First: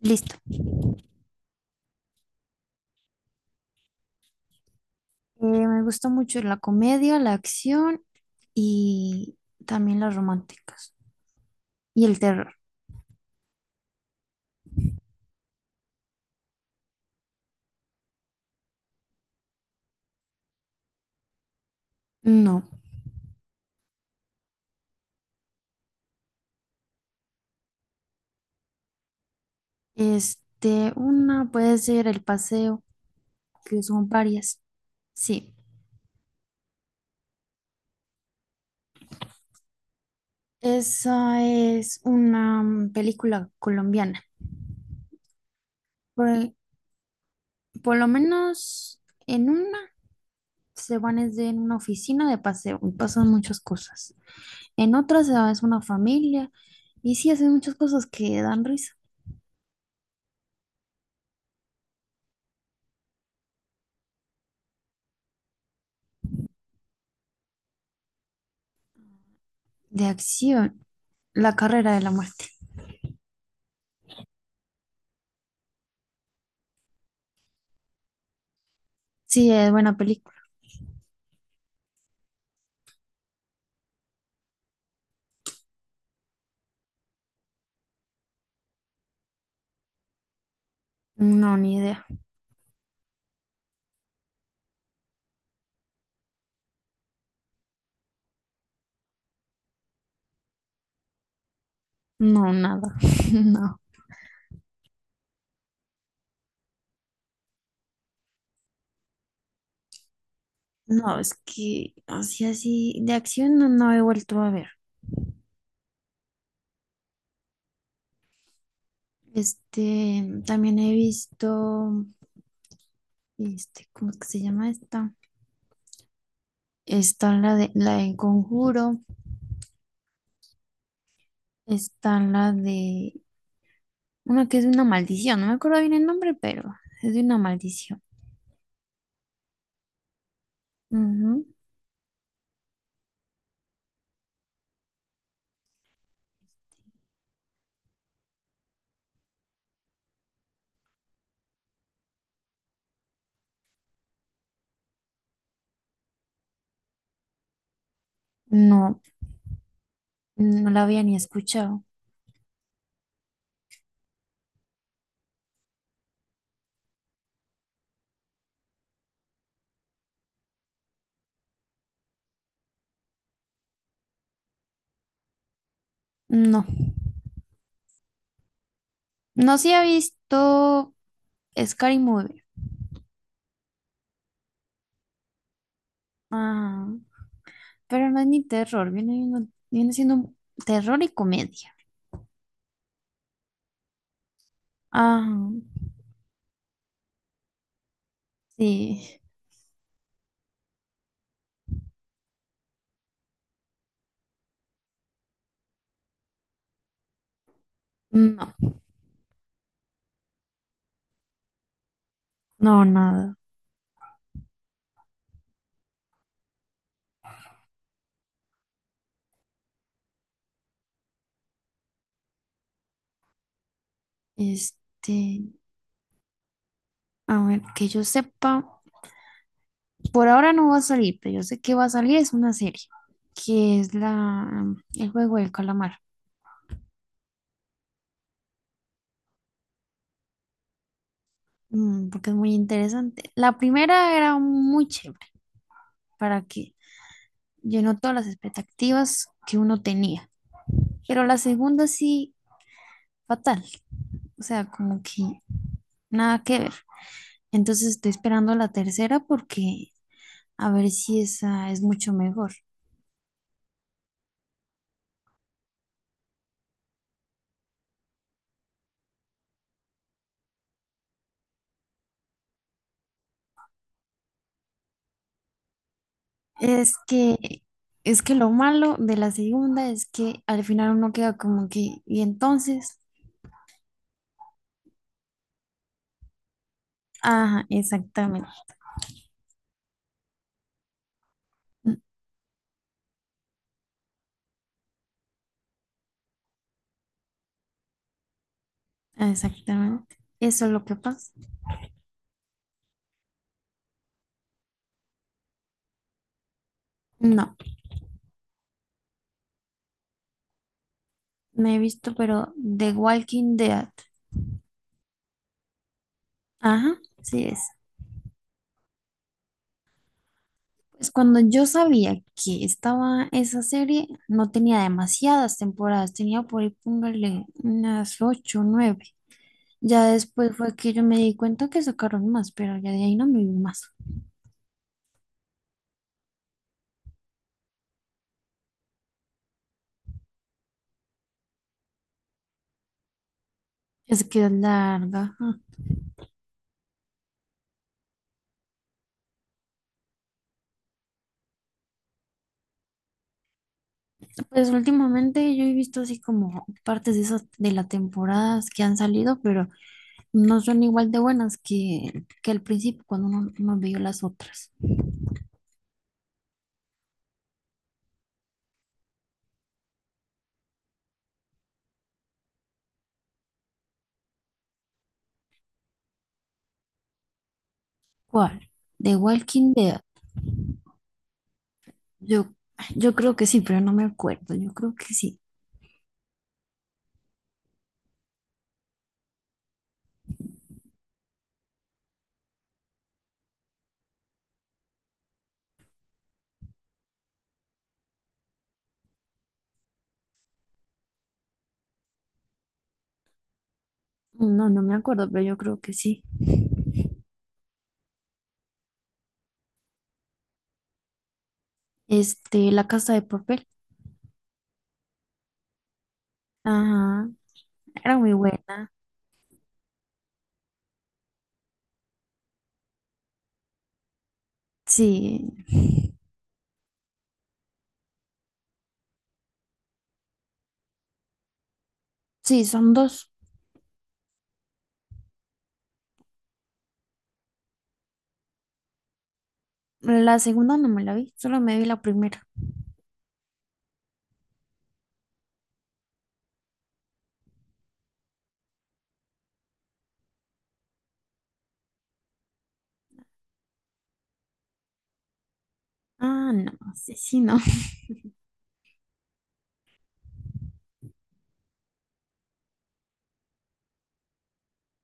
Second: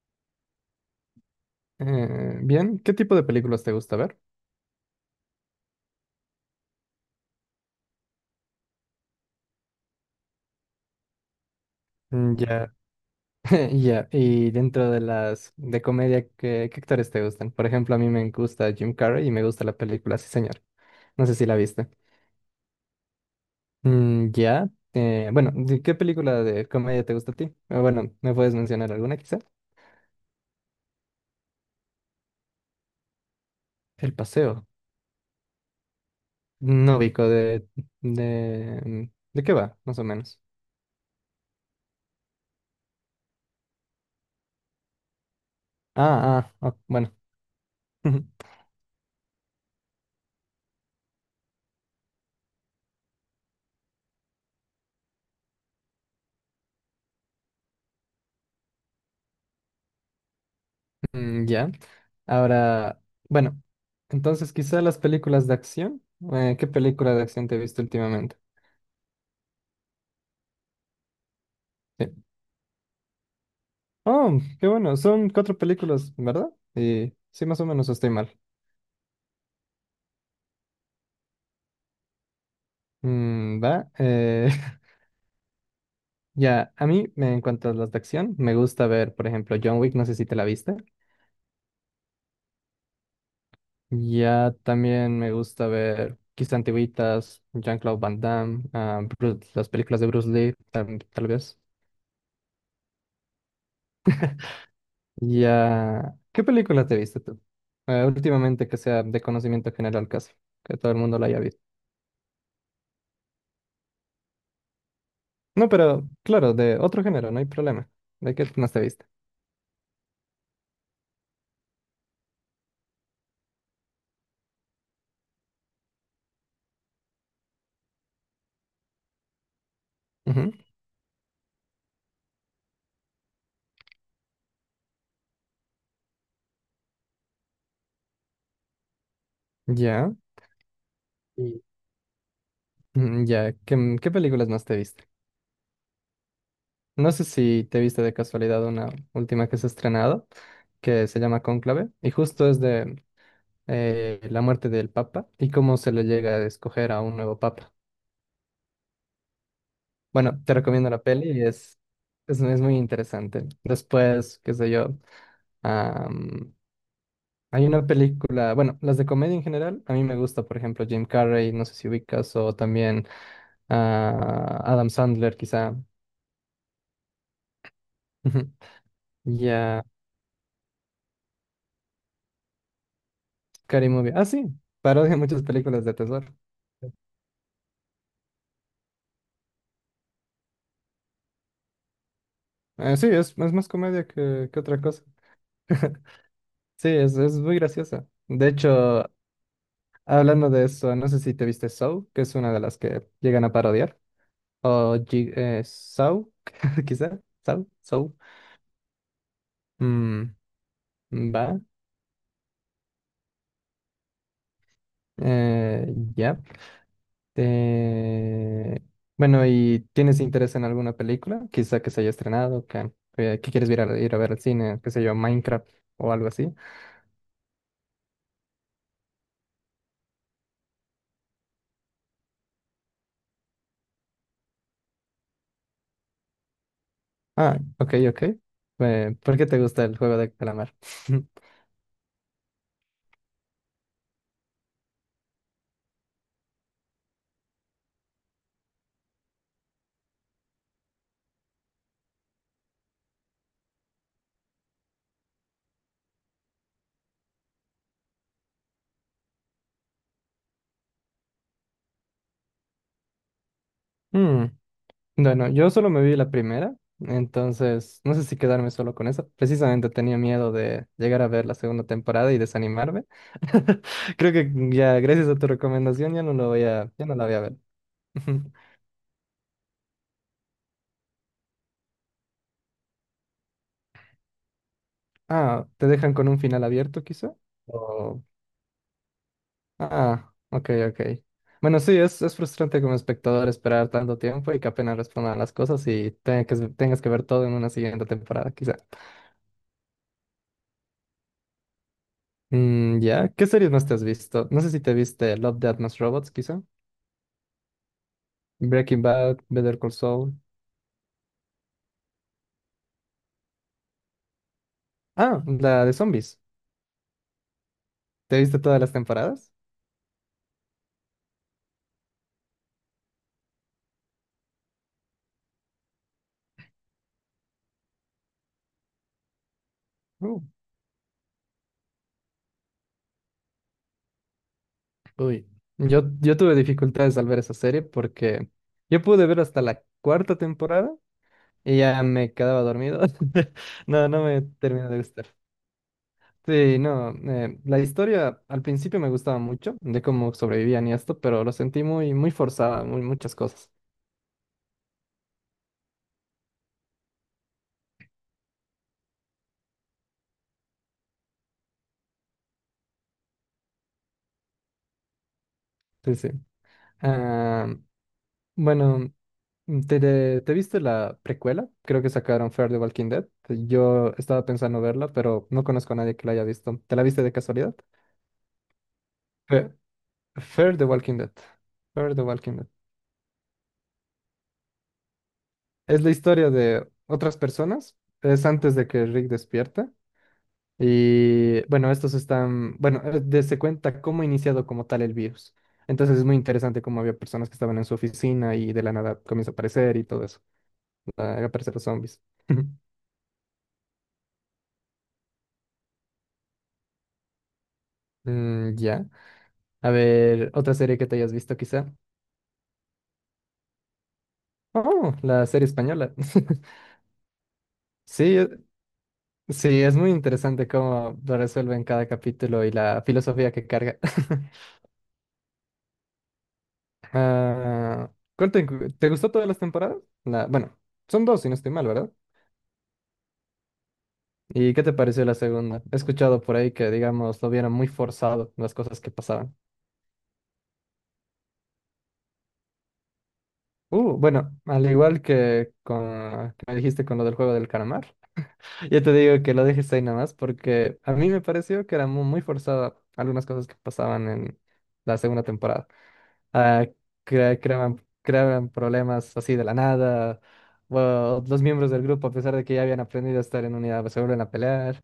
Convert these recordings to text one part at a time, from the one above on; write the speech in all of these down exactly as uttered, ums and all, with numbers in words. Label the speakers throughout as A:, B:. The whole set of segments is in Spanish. A: Listo.
B: Eh, bien, ¿qué tipo de películas te gusta ver?
A: Eh, me gusta mucho la comedia, la acción y también las románticas. Y el
B: Mm,
A: terror.
B: ya, ya. Y dentro de las de comedia, ¿qué, qué actores te gustan? Por ejemplo, a mí me gusta Jim Carrey y me gusta la película Sí, señor. No sé si la viste.
A: No.
B: Mm, ya. Eh, bueno, ¿de ¿qué película de comedia te gusta a ti? Eh, bueno, ¿me puedes mencionar alguna quizá?
A: Este, una puede ser El Paseo, que son
B: El
A: varias.
B: paseo.
A: Sí.
B: No ubico de, de, mm, ¿de qué va, más o menos?
A: Esa es una mm, película colombiana. Por,
B: Ah,
A: el-
B: ah, ok, bueno.
A: por lo menos en una se van es de- en una oficina de paseo y pasan muchas cosas. En otra se va es una familia y sí hacen muchas cosas que dan risa.
B: Mm, ya. Ahora, bueno, entonces quizá las películas de acción. Eh, ¿qué película de acción te he visto últimamente?
A: De acción, La carrera de
B: Sí.
A: la muerte.
B: Oh, qué bueno, son cuatro películas, ¿verdad? Y sí, más o menos estoy mal.
A: Sí, es buena película.
B: Mm, va. Eh, ya, a mí, me- en cuanto a las de acción, me gusta ver, por ejemplo, John Wick, no sé si te la viste.
A: No, ni idea.
B: Ya también me gusta ver quizá antiguitas, Jean-Claude Van Damme, ah, Bruce- las películas de Bruce Lee, tam- tal vez.
A: No, nada. No.
B: Ya, ¿qué película te viste tú? Eh, últimamente que sea de conocimiento general casi, que todo el
A: No,
B: mundo la
A: es
B: haya visto.
A: que así, así, de acción no, no he vuelto a ver.
B: No, pero claro, de otro género, no hay problema. ¿De qué más te viste?
A: Este, también he visto, este, ¿cómo es que se llama esta? Está la de, la de Conjuro,
B: Ujú,
A: está la de, una que es de una maldición, no me acuerdo bien el nombre, pero es de una maldición.
B: ya,
A: Ujú.
B: Y- mm, ya, ¿qué, qué películas más te viste? No sé si te viste de casualidad una última que se ha estrenado, que se llama Cónclave, y justo es de eh, la muerte del Papa y cómo se le llega a escoger a un nuevo Papa.
A: No,
B: Bueno, te
A: no la
B: recomiendo
A: había
B: la
A: ni
B: peli y es...
A: escuchado.
B: Es, es muy interesante. Después, qué sé yo. Am, Hay una película, bueno, las de comedia en general, a mí me gusta, por ejemplo, Jim Carrey, no sé si ubicas, o también ah, Adam Sandler, quizá.
A: No, no sí he
B: Ya,
A: visto Scary Movie.
B: Scary Movie. Ah, sí, parodia muchas películas de terror.
A: Ajá. Pero no es ni terror, viene, viendo- viene siendo un terror y comedia.
B: Eh, sí, es, es más comedia que, que otra cosa.
A: Ajá,
B: Sí, es, es muy graciosa. De hecho,
A: sí.
B: hablando de eso, no sé si te viste Saw, que es una de las que llegan a parodiar, o G- eh, Saw, quizá, Saw, Saw.
A: No,
B: Mm, va.
A: no, nada.
B: Eh, ya. Eh, bueno, ¿y tienes interés en alguna película? Quizá que se haya estrenado, que, que- que quieres ir a, ir a ver al cine, qué sé yo,
A: Este,
B: Minecraft o algo así.
A: a ver, que yo sepa, por ahora no va a salir, pero yo sé que va a salir, es una serie, que es la, el juego del calamar.
B: Ah, ok, ok. Eh, ¿por qué te gusta el juego de calamar?
A: Mm, porque es muy interesante. La primera era muy chévere, para que llenó todas las expectativas que uno tenía, pero la segunda sí, fatal, o sea, como que nada que ver. Entonces estoy esperando la tercera porque a ver si esa es mucho mejor.
B: Mm, bueno, yo solo me vi la primera, entonces no sé si quedarme solo con eso. Precisamente tenía miedo de llegar a ver la segunda temporada y desanimarme. Creo que ya, gracias a tu recomendación, ya no lo voy a,
A: Es
B: ya no la voy a ver.
A: que, es que lo malo de la segunda es que al final uno queda como que, y entonces,
B: Ah, ¿te dejan con un final abierto quizá?
A: ajá,
B: O...
A: exactamente,
B: Ah, ok, ok. Bueno,
A: mm,
B: sí, es, es frustrante como espectador esperar tanto tiempo y que apenas respondan las cosas y tenga que, tengas que ver todo en una siguiente temporada quizá.
A: exactamente. Eso es lo que pasa.
B: Mm, ya, ¿qué series más te has visto? No sé si te viste Love, Death Más Robots quizá.
A: No,
B: Breaking Bad, Better Call Saul.
A: me he visto, pero The Walking Dead.
B: Ah, la de zombies.
A: Ajá, sí es.
B: ¿Te viste todas las temporadas?
A: Pues cuando yo sabía que estaba esa serie, no tenía demasiadas temporadas, tenía por ahí, póngale, unas ocho, o nueve. Ya
B: Uh,
A: después fue que yo me di cuenta que sacaron más, pero ya de ahí no me vi más.
B: uy. Yo, yo tuve dificultades al ver esa serie porque yo pude ver hasta la cuarta temporada y ya me quedaba dormido. No, no
A: Es
B: me
A: que es
B: termina de gustar.
A: larga. Ah,
B: Sí, no, eh, la historia al principio me gustaba mucho, de cómo sobrevivían y esto, pero lo sentí muy, muy forzada, muy, muchas cosas.
A: pues últimamente yo he visto así como partes de esas de las temporadas que han salido, pero no son igual de buenas que, que al principio cuando uno, uno vio las otras.
B: Sí, sí. Ah, bueno, ¿te, te, te viste la precuela? Creo que sacaron Fear the Walking Dead. Yo estaba pensando verla, pero no conozco a nadie que la haya visto. ¿Te la viste de casualidad?
A: ¿Cuál? ¿The
B: Fe-
A: Walking Dead?
B: Fear the Walking Dead. Fear the
A: Yo,
B: Walking Dead.
A: yo creo que sí, pero no me acuerdo. Yo creo que sí.
B: Es la historia de otras personas. Es antes de que Rick despierta. Y bueno, estos están, bueno, eh, de- se cuenta cómo ha iniciado como tal el virus. Entonces es muy interesante cómo había personas que estaban en su oficina y de la nada comienza a aparecer y todo eso. A aparecer los zombies.
A: No, no me acuerdo, pero yo creo que sí.
B: Mm, ya. A ver, otra serie que te hayas visto quizá.
A: Este, La Casa de Papel.
B: Oh, la serie española.
A: Ajá, era muy
B: Sí, eh,
A: buena.
B: sí, es muy interesante cómo lo resuelven cada capítulo y la filosofía que carga.
A: Sí.
B: Ah, ¿cuál te, te gustó todas las temporadas? La, bueno, son dos, si no estoy mal, ¿verdad?
A: Sí, son dos.
B: ¿Y qué te pareció la segunda? He escuchado por ahí que, digamos, lo vieron muy forzado las cosas que pasaban.
A: La segunda no me la vi, solo me vi la primera.
B: Uh, bueno, al igual que con que me dijiste con lo del juego del calamar, yo te digo que lo dejes ahí nada más porque a mí me pareció que eran muy, muy forzadas algunas cosas que pasaban en la segunda temporada.
A: Ah, no,
B: ah,
A: sí, sí, no.
B: cre- Creaban creaban problemas así de la nada. O los miembros del grupo, a pesar de que ya habían aprendido a estar en unidad, se vuelven a pelear.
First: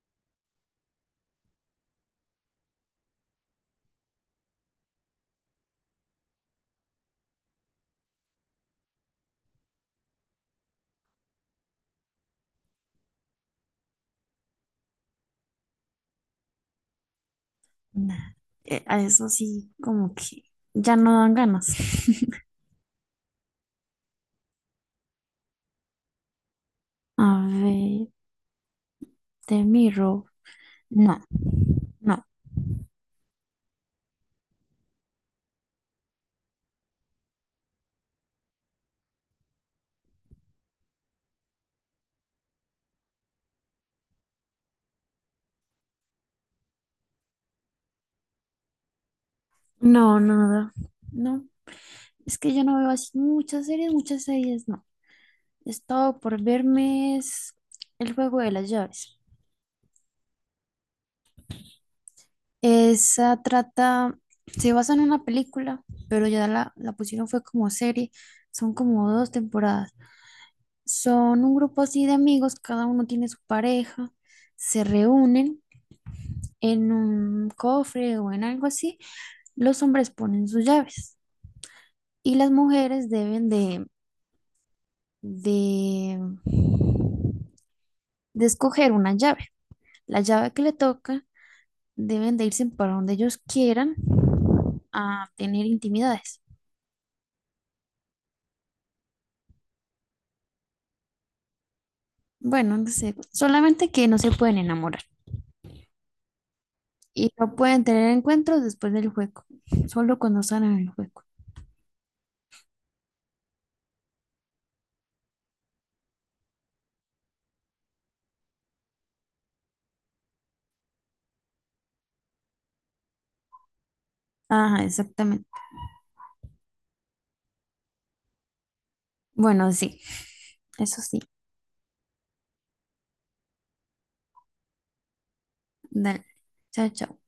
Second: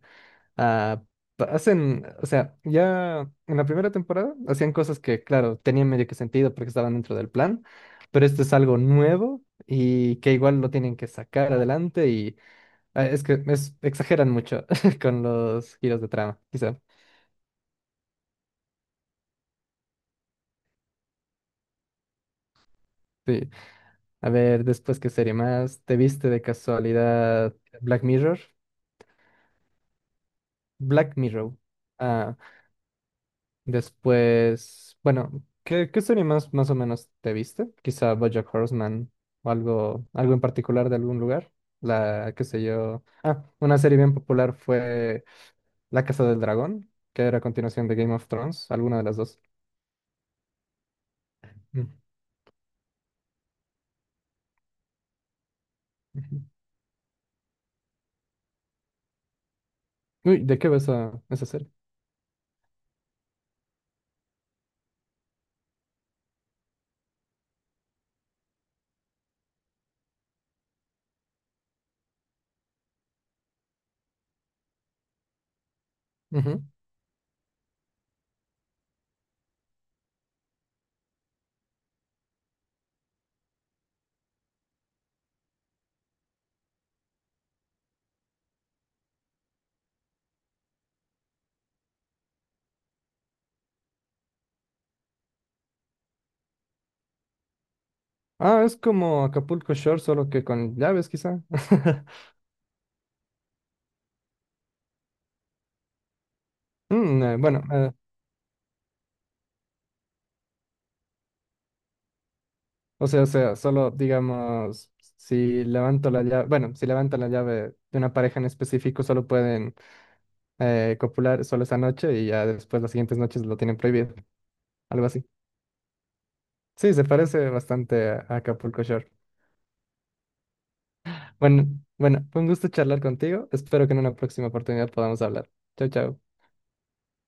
B: ah, pa- Hacen, o sea, ya en la primera temporada hacían cosas que, claro, tenían medio que sentido porque estaban dentro del plan, pero esto es algo nuevo y que igual lo tienen que sacar adelante y ah, es que es- exageran mucho con los giros de trama, quizá.
A: Nah, eh, a eso sí, como que ya no dan ganas.
B: Sí. A ver, después, ¿qué serie más? ¿Te viste de
A: A
B: casualidad Black
A: ver,
B: Mirror?
A: The Mirror,
B: Black
A: no,
B: Mirror.
A: no,
B: Ah, después, bueno, ¿qué, qué serie más, más o menos te viste? Quizá BoJack Horseman o algo, algo en particular de algún lugar. La, qué sé yo. Ah, una serie bien popular fue La Casa del Dragón, que era a continuación de Game of Thrones, alguna de las dos.
A: no, no, no. No,
B: Mm,
A: es que yo no veo así muchas series, muchas series, no. He estado por
B: ujú.
A: verme es El juego de las llaves.
B: Uy, ¿de qué ves esa, esa serie?
A: Esa trata, se basa en una película, pero ya la, la pusieron fue como serie. Son como dos temporadas. Son un grupo así de amigos, cada uno tiene su pareja, se reúnen
B: Ujú.
A: en un cofre o en algo así. Los hombres ponen sus llaves y las mujeres deben de, de, de escoger una llave. La llave que le toca deben de irse para donde ellos quieran a tener intimidades.
B: Ah, es como Acapulco Shore, solo que con llaves, quizá.
A: Bueno, no sé, solamente que no se pueden enamorar
B: Mm,
A: y
B: eh,
A: no
B: bueno,
A: pueden
B: eh,
A: tener encuentros después del juego, solo cuando están en el juego.
B: o sea, o sea, solo digamos, si levanto la llave, bueno, si levantan la llave de una pareja en específico, solo pueden eh, copular solo esa noche y ya después las siguientes noches lo tienen prohibido,
A: Ajá,
B: algo así.
A: exactamente.
B: Sí, se parece bastante a Acapulco Shore.
A: Bueno, sí, eso sí.
B: Bueno, bueno, fue un gusto charlar contigo. Espero que en una próxima oportunidad podamos hablar. Chao, chao.
A: Dale. Chao, chao.